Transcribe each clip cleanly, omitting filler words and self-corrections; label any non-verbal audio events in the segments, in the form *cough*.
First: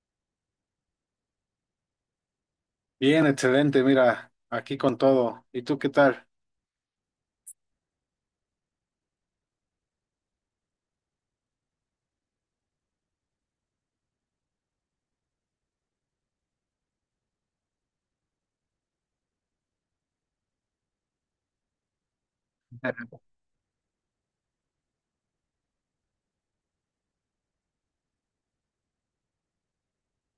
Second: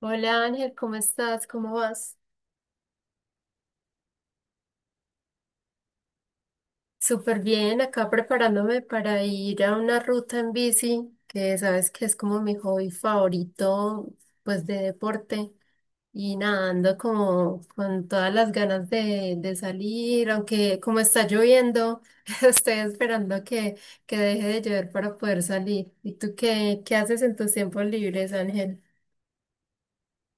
Hola Ángel, ¿cómo estás? ¿Cómo vas? Bien, excelente, mira, aquí con todo. ¿Y tú qué tal? Súper bien, acá preparándome para ir a una ruta en bici, que sabes que es como mi hobby favorito, pues de deporte. Y nada, ando como con todas las ganas de salir, aunque como está lloviendo, *laughs* estoy esperando que deje de llover para poder salir. ¿Y tú qué haces en tus tiempos libres, Ángel?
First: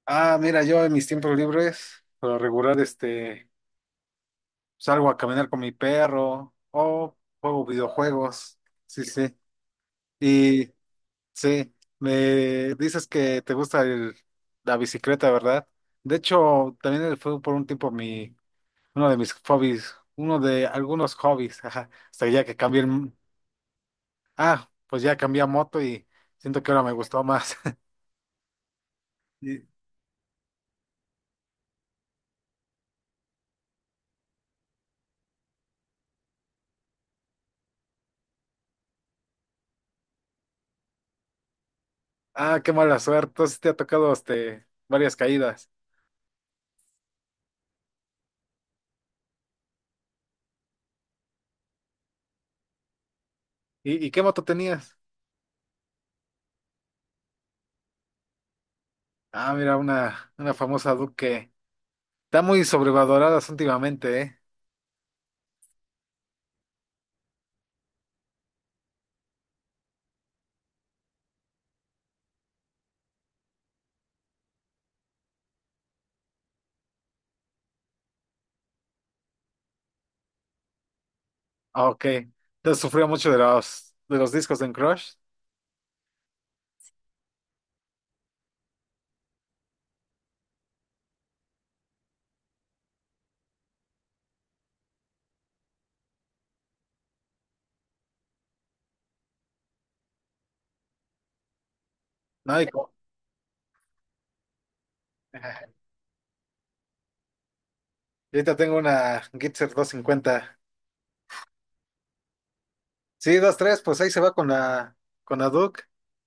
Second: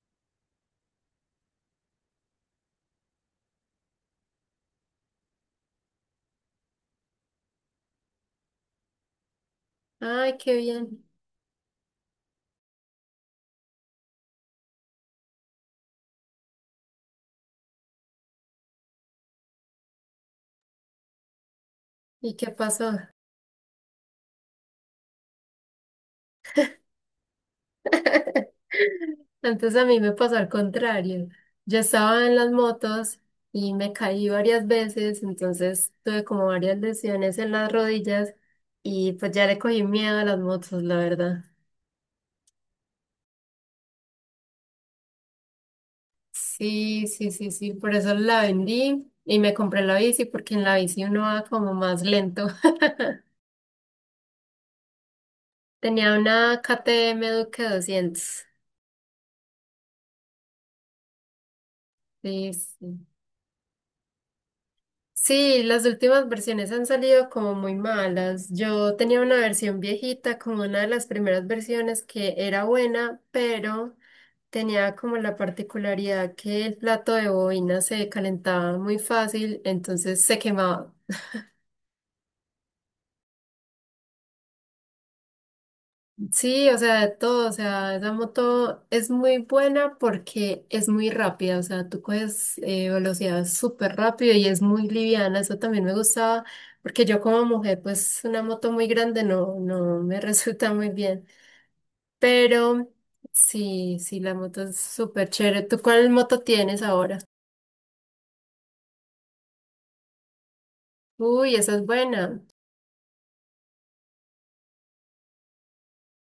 Ah, mira, yo en mis tiempos libres, por lo regular, salgo a caminar con mi perro o juego videojuegos. Sí, sí. Ay, qué Y bien. sí, me dices que te gusta la bicicleta, ¿verdad? De hecho, también fue por un tiempo uno de mis hobbies, uno de algunos hobbies, *laughs* ajá, hasta ¿Y ya qué que pasó? Ah, pues ya cambié a moto y siento que ahora me gustó más. *laughs* *laughs* *laughs* Entonces a mí me pasó al contrario. Yo estaba en las motos y me caí varias veces, entonces tuve como varias lesiones en las rodillas y pues ya le cogí miedo a las motos, la verdad. Ah, qué mala suerte. Entonces te ha tocado varias caídas. Sí, sí, sí, sí, por eso la vendí y me compré la bici porque en la bici uno va como más lento. *laughs* ¿Y qué moto tenías? Tenía una KTM Duke 200. Ah, mira, una famosa Duke. Está Sí, muy sí. sobrevaloradas últimamente, ¿eh? Sí, las últimas versiones han salido como muy malas. Yo tenía una versión viejita, como una de las primeras versiones que era buena, pero tenía como la particularidad que el plato de bobina se calentaba muy fácil, entonces se quemaba. Ah, ok. Entonces sufrió mucho de los discos en Crush. Sí, o sea, de todo, o sea, esa moto es muy buena porque es muy rápida, o sea, tú coges velocidad súper rápido y es muy liviana, eso también me gustaba, porque yo como mujer, pues una moto muy grande no, no me *laughs* resulta muy bien, No, pero sí, sí, la moto es súper chévere. *laughs* y ¿Tú cuál moto tienes ahora? ahorita tengo una Gitzer 250. Uy, esa es buena. Sí, dos tres, pues ahí se va con la Duke.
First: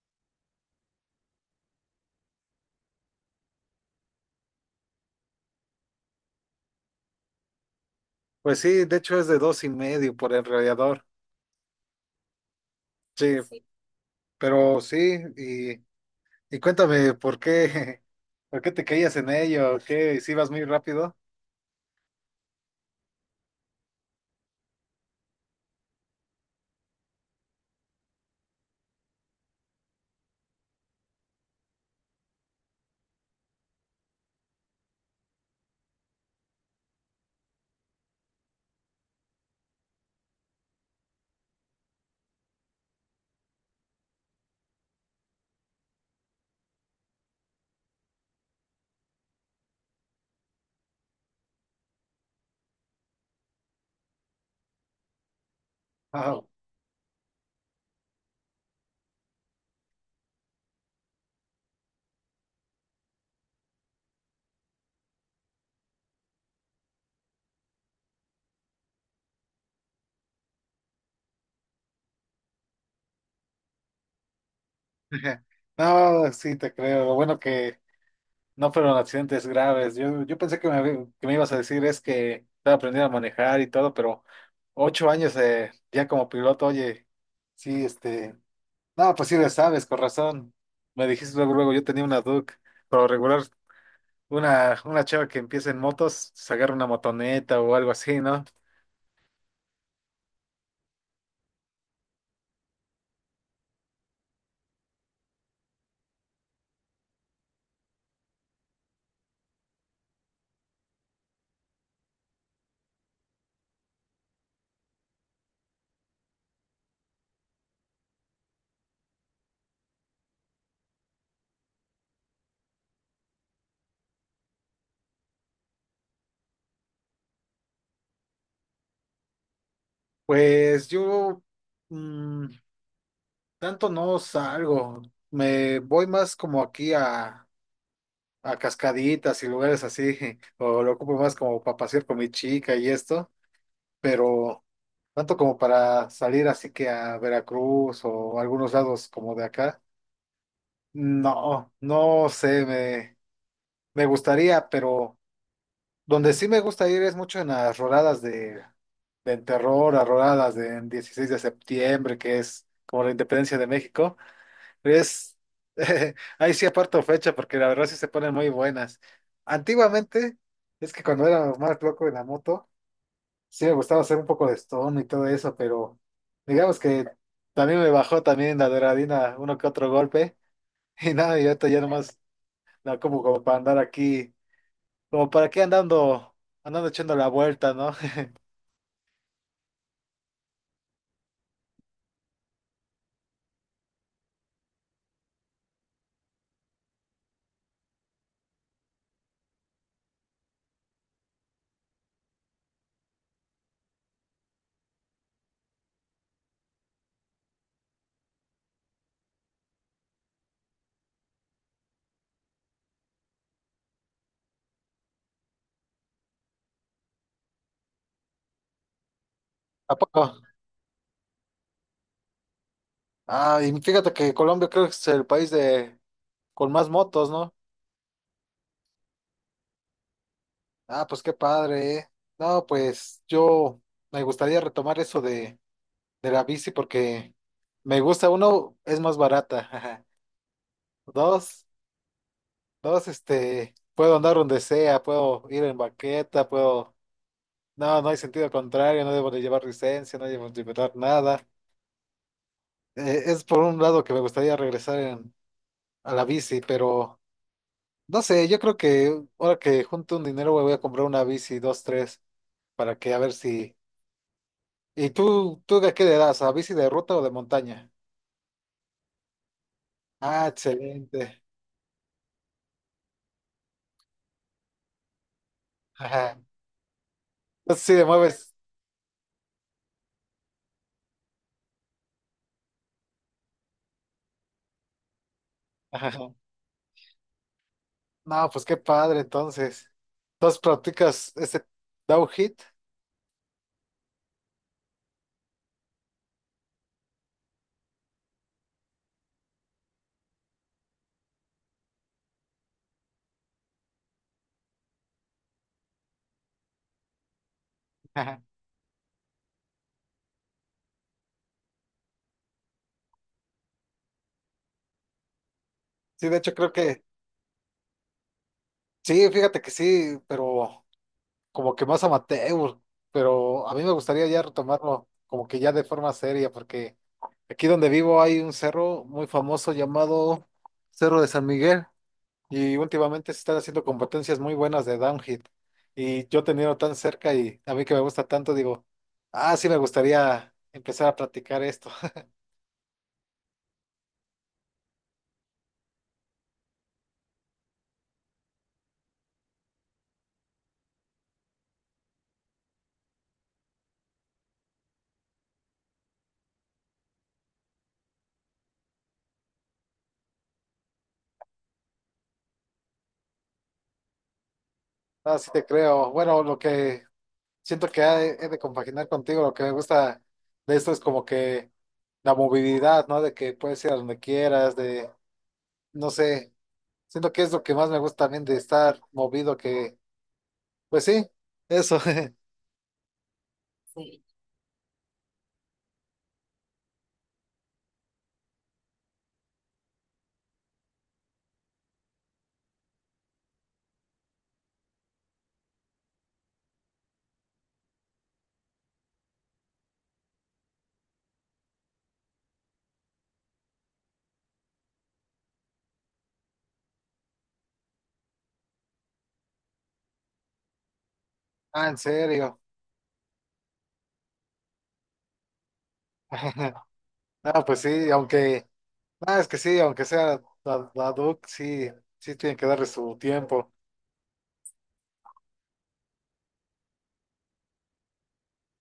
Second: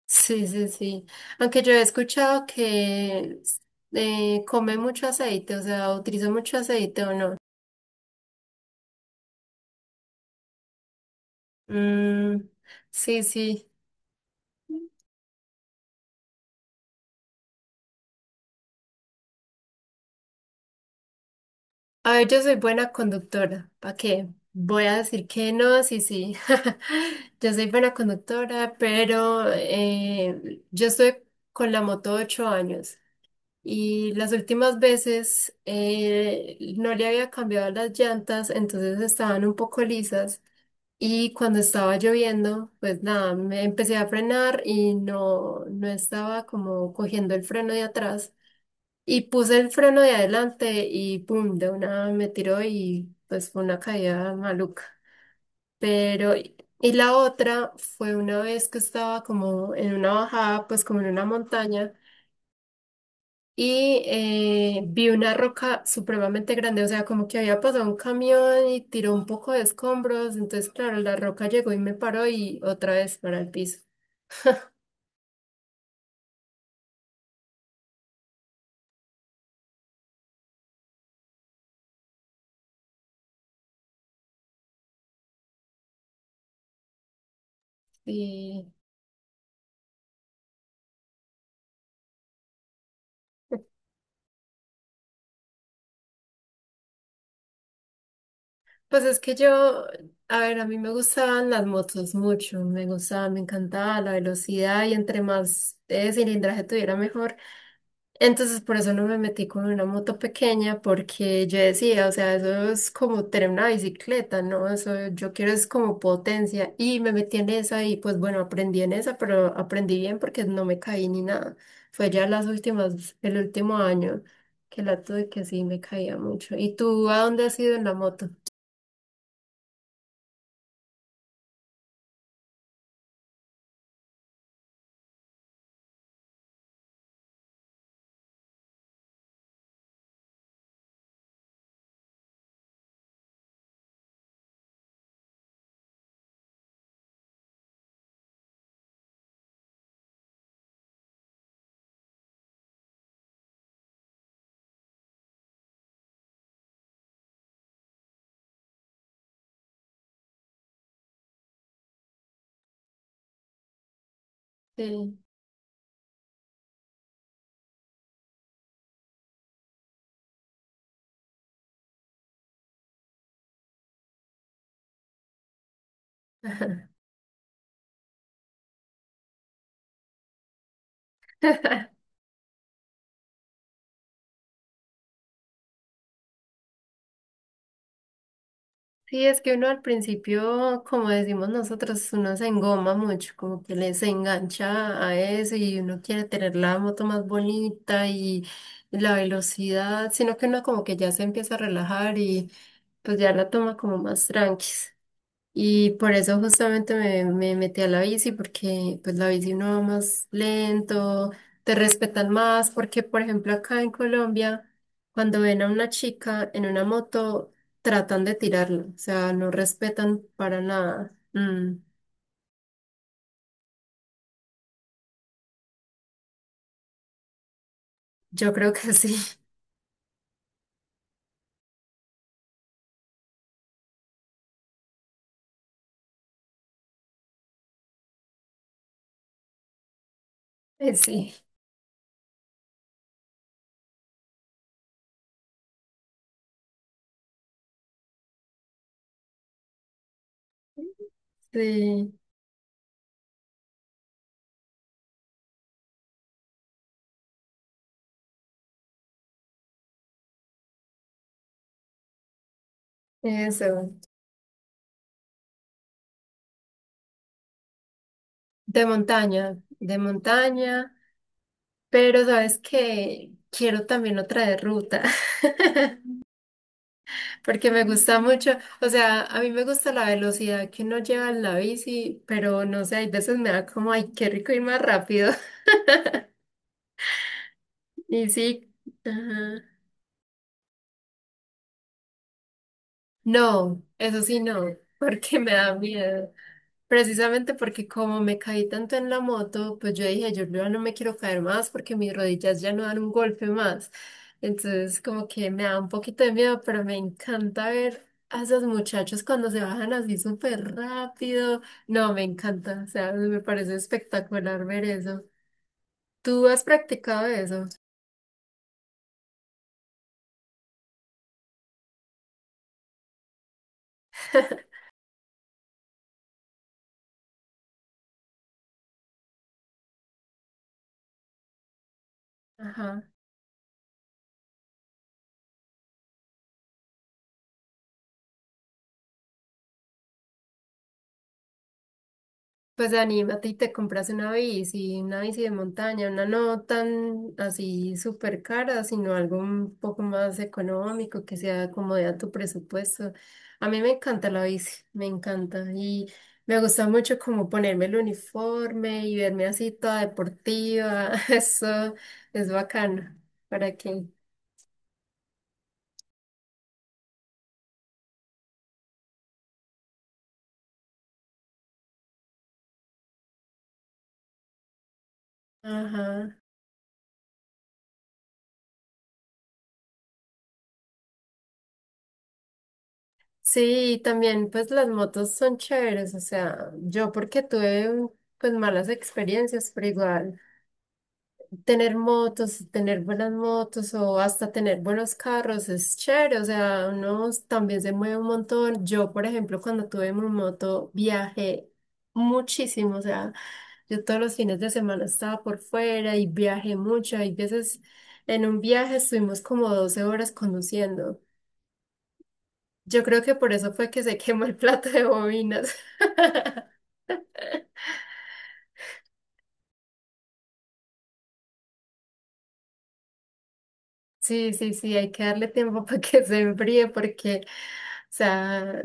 Sí, sí, sí. Aunque yo he escuchado que come mucho aceite, o sea, utiliza mucho aceite o no. Pues sí, de hecho es de dos y medio por el radiador. Mm, sí, Sí, sí, sí. pero sí, y. Y cuéntame, ¿por qué, *laughs* por qué te caías en ello? ¿Qué, si ibas muy rápido? A ver, yo soy buena conductora. ¿Para qué? Voy a decir que no, sí, sí. *laughs* Yo soy buena conductora, pero yo estoy con la moto 8 años y las últimas veces no le había cambiado las llantas, entonces estaban un poco lisas. Y cuando estaba lloviendo, pues nada, me empecé a frenar y no, no estaba como cogiendo el freno de atrás. Y puse el freno de adelante y pum, de una me tiró y pues fue una caída maluca. Pero, Ah, y la otra fue una vez que estaba como en una bajada, pues como en una montaña, y vi una roca supremamente grande, o sea, como que había pasado un camión y tiró un poco de escombros, entonces claro, la roca llegó y me paró y otra vez para el piso. *laughs* no, sí te creo. Lo bueno que no fueron accidentes graves. Yo pensé que que me ibas a decir es que estaba aprendiendo a manejar y todo, pero 8 años ya como piloto, oye, sí, Y... no, pues sí le sabes, con razón. Me dijiste luego, luego, yo tenía una Duke, pero regular, una chava que empieza en motos, se agarra una motoneta o algo así, ¿no? Pues es que yo, a ver, a mí me gustaban las motos mucho, me gustaba, me encantaba la velocidad y entre más cilindraje tuviera mejor. Entonces por eso no me metí con una moto pequeña porque yo decía, o sea, eso es como tener una bicicleta, ¿no? Eso yo quiero es como potencia y me metí en esa y pues bueno, aprendí en esa, pero aprendí bien porque no me caí ni nada. Fue ya las últimas, el último año que la tuve que sí me caía mucho. ¿Y tú a dónde has ido en la moto? Pues yo mm, tanto no salgo. Me voy más como aquí a cascaditas y lugares así, *laughs* o lo ocupo más como para pasear con mi chica y esto. Pero tanto como para salir así que a Veracruz o algunos lados como de acá, no, no sé, me gustaría, pero donde sí me gusta ir es mucho en las rodadas de terror, a rodadas de 16 de septiembre, que es como la independencia de México. Sí. Es, *laughs* ahí sí aparto fecha porque la verdad sí se ponen muy buenas. Antiguamente, es que cuando era más loco en la moto, sí me gustaba hacer un poco de stone y todo eso, pero *laughs* digamos Ajá. que también me bajó también la adrenalina uno que otro golpe. *laughs* Y nada, y ahorita ya nomás, no, como para andar aquí, como para aquí andando echando la vuelta, ¿no? Sí, es que uno al principio, como decimos nosotros, uno se engoma mucho, como que les engancha a eso y uno quiere tener la moto más bonita y la velocidad, sino que uno como que ya se empieza a relajar y pues ya la toma como más tranqui. Y por eso justamente me metí a la bici, porque pues la bici uno va más lento, te respetan más, porque por ejemplo acá en Colombia, cuando ven a una chica en una moto, tratan de tirarla, o sea, no *laughs* ¿A respetan poco? para nada. Ah, y fíjate que Colombia creo que es el país de, con más motos, ¿no? Yo creo que sí, Ah, pues qué padre, ¿eh? No, pues yo me gustaría retomar eso de la bici porque me gusta. Uno, es más barata, ajá. *laughs* Sí, Dos, dos, puedo andar donde sea, puedo ir en baqueta, puedo, no, no hay sentido contrario, no debo de llevar licencia, no debo de llevar nada. sí, Es por un lado que me gustaría regresar a la bici, pero no sé, yo creo que ahora que junto un dinero me voy a comprar una bici, dos, tres, para que a ver si. eso. ¿Y tú de qué le das? ¿A bici de ruta o de montaña? De Ah, montaña, excelente. pero sabes que quiero también otra de ruta. *laughs* Ajá. Porque me Entonces sí le gusta mucho, mueves. o sea, a mí me gusta la velocidad que uno lleva en la bici, pero no sé, hay veces me da como, ay, qué rico ir más rápido. Ajá. *laughs* Y No, pues sí, qué padre ajá. entonces. Entonces practicas ese downhill. No, eso sí no, porque me da miedo. Precisamente porque como me caí tanto en la moto, pues yo dije, yo ya no me quiero caer más porque mis rodillas ya no dan un golpe más. Entonces como que me da un poquito de miedo, pero me encanta ver a Ajá. esos muchachos cuando se bajan así súper rápido. No, me encanta, o sea, me parece espectacular ver eso. Sí, de ¿Tú hecho has creo que, practicado eso? sí, fíjate que sí, pero como que más amateur, pero a mí me gustaría ya *laughs* retomarlo como que ya de forma seria, porque aquí donde vivo hay un cerro muy famoso llamado Cerro de San Miguel. Y Ajá. últimamente se están haciendo competencias muy buenas de downhill. Y yo teniendo tan cerca y a mí que me gusta tanto, digo, ah, sí me gustaría empezar a practicar esto. *laughs* Pues anímate y te compras una bici de montaña, una no tan así súper cara, sino algo un poco más económico, que sea acomode a tu presupuesto. A mí me encanta la bici, me encanta y me gusta mucho como ponerme el uniforme y verme así toda deportiva, *laughs* eso es bacano, ¿para qué? Ah, sí te creo. Bueno, lo que siento que he de compaginar contigo, lo que me gusta de esto es como que la movilidad, ¿no? De que puedes ir a donde quieras, de, no Ajá. sé, siento que es lo que más me gusta también de estar movido, que, pues sí, eso. *laughs* Sí, y también pues las motos son chéveres, o sea, yo porque tuve pues malas experiencias, pero igual. Tener motos, tener buenas motos o hasta tener buenos carros es chévere, o sea, uno también se mueve un montón. Yo, por ejemplo, cuando tuve mi moto, viajé muchísimo, o sea, yo todos los fines de semana estaba por fuera y viajé mucho. Hay veces en un viaje estuvimos como 12 horas conduciendo. Ah, en serio. Yo creo que por eso fue que se *laughs* quemó el plato de bobinas. *laughs* *laughs* Ah, pues sí, aunque. Ah, es que sí, aunque sea la Duke, sí, sí tienen que darle su tiempo. Sí, sí, sí, hay que darle tiempo *laughs* para que se enfríe porque, o sea,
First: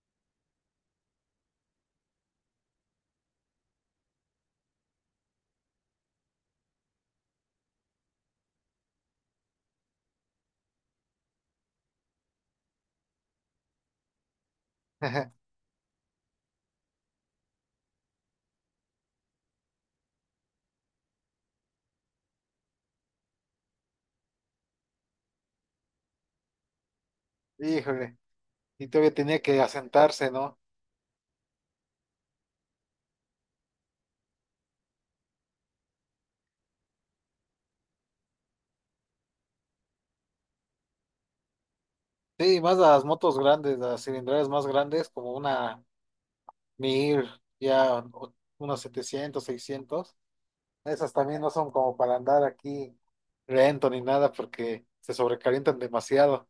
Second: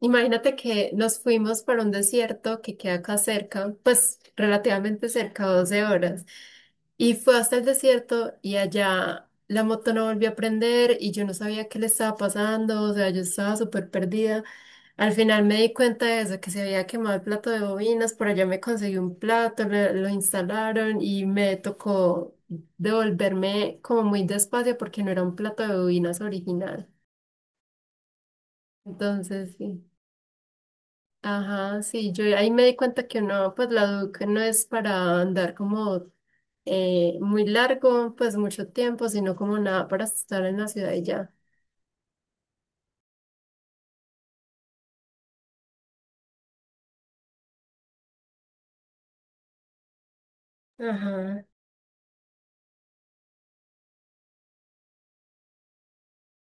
imagínate que nos fuimos para un desierto que queda acá cerca, pues relativamente cerca, 12 horas, y fue hasta el desierto y allá la moto no volvió a prender y yo no sabía qué le estaba pasando, o sea, yo estaba súper perdida. Al final *laughs* me di cuenta de eso, que se había quemado el plato de bobinas, por allá me conseguí un plato, lo instalaron y me tocó devolverme como muy despacio porque no era un plato de bobinas original. Híjole, y todavía tenía Entonces, que sí. asentarse, ¿no? Ajá, sí, yo ahí me di cuenta que uno, pues la Duke no es para andar como muy largo, pues mucho tiempo, sino como nada para estar en la ciudad y ya. Sí, más las motos grandes, las cilindradas más grandes, como una 1000 ya unos 700 600. Esas también Ajá. no son como para andar aquí lento ni nada porque se sobrecalientan demasiado.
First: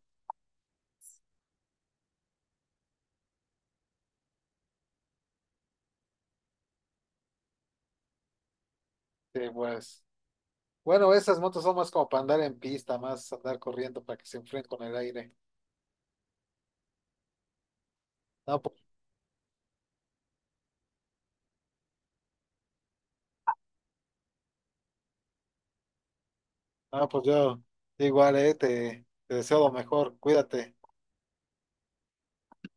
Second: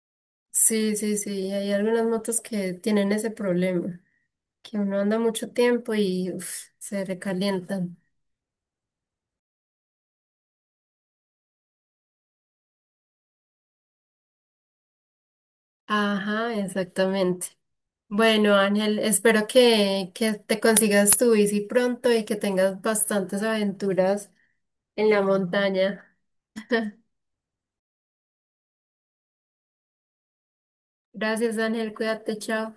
Sí, sí, sí, hay algunas motos que tienen ese problema. Que uno anda mucho tiempo y uf, se recalientan. Sí, pues, bueno, esas motos son más como para andar en pista, más andar corriendo para que se enfríen con el aire. Ajá, exactamente. Bueno, No, Ángel, espero que te consigas tu bici pronto y que tengas bastantes aventuras en la montaña. ah, pues yo igual, te deseo lo mejor, cuídate. Gracias, Ángel, cuídate, chao.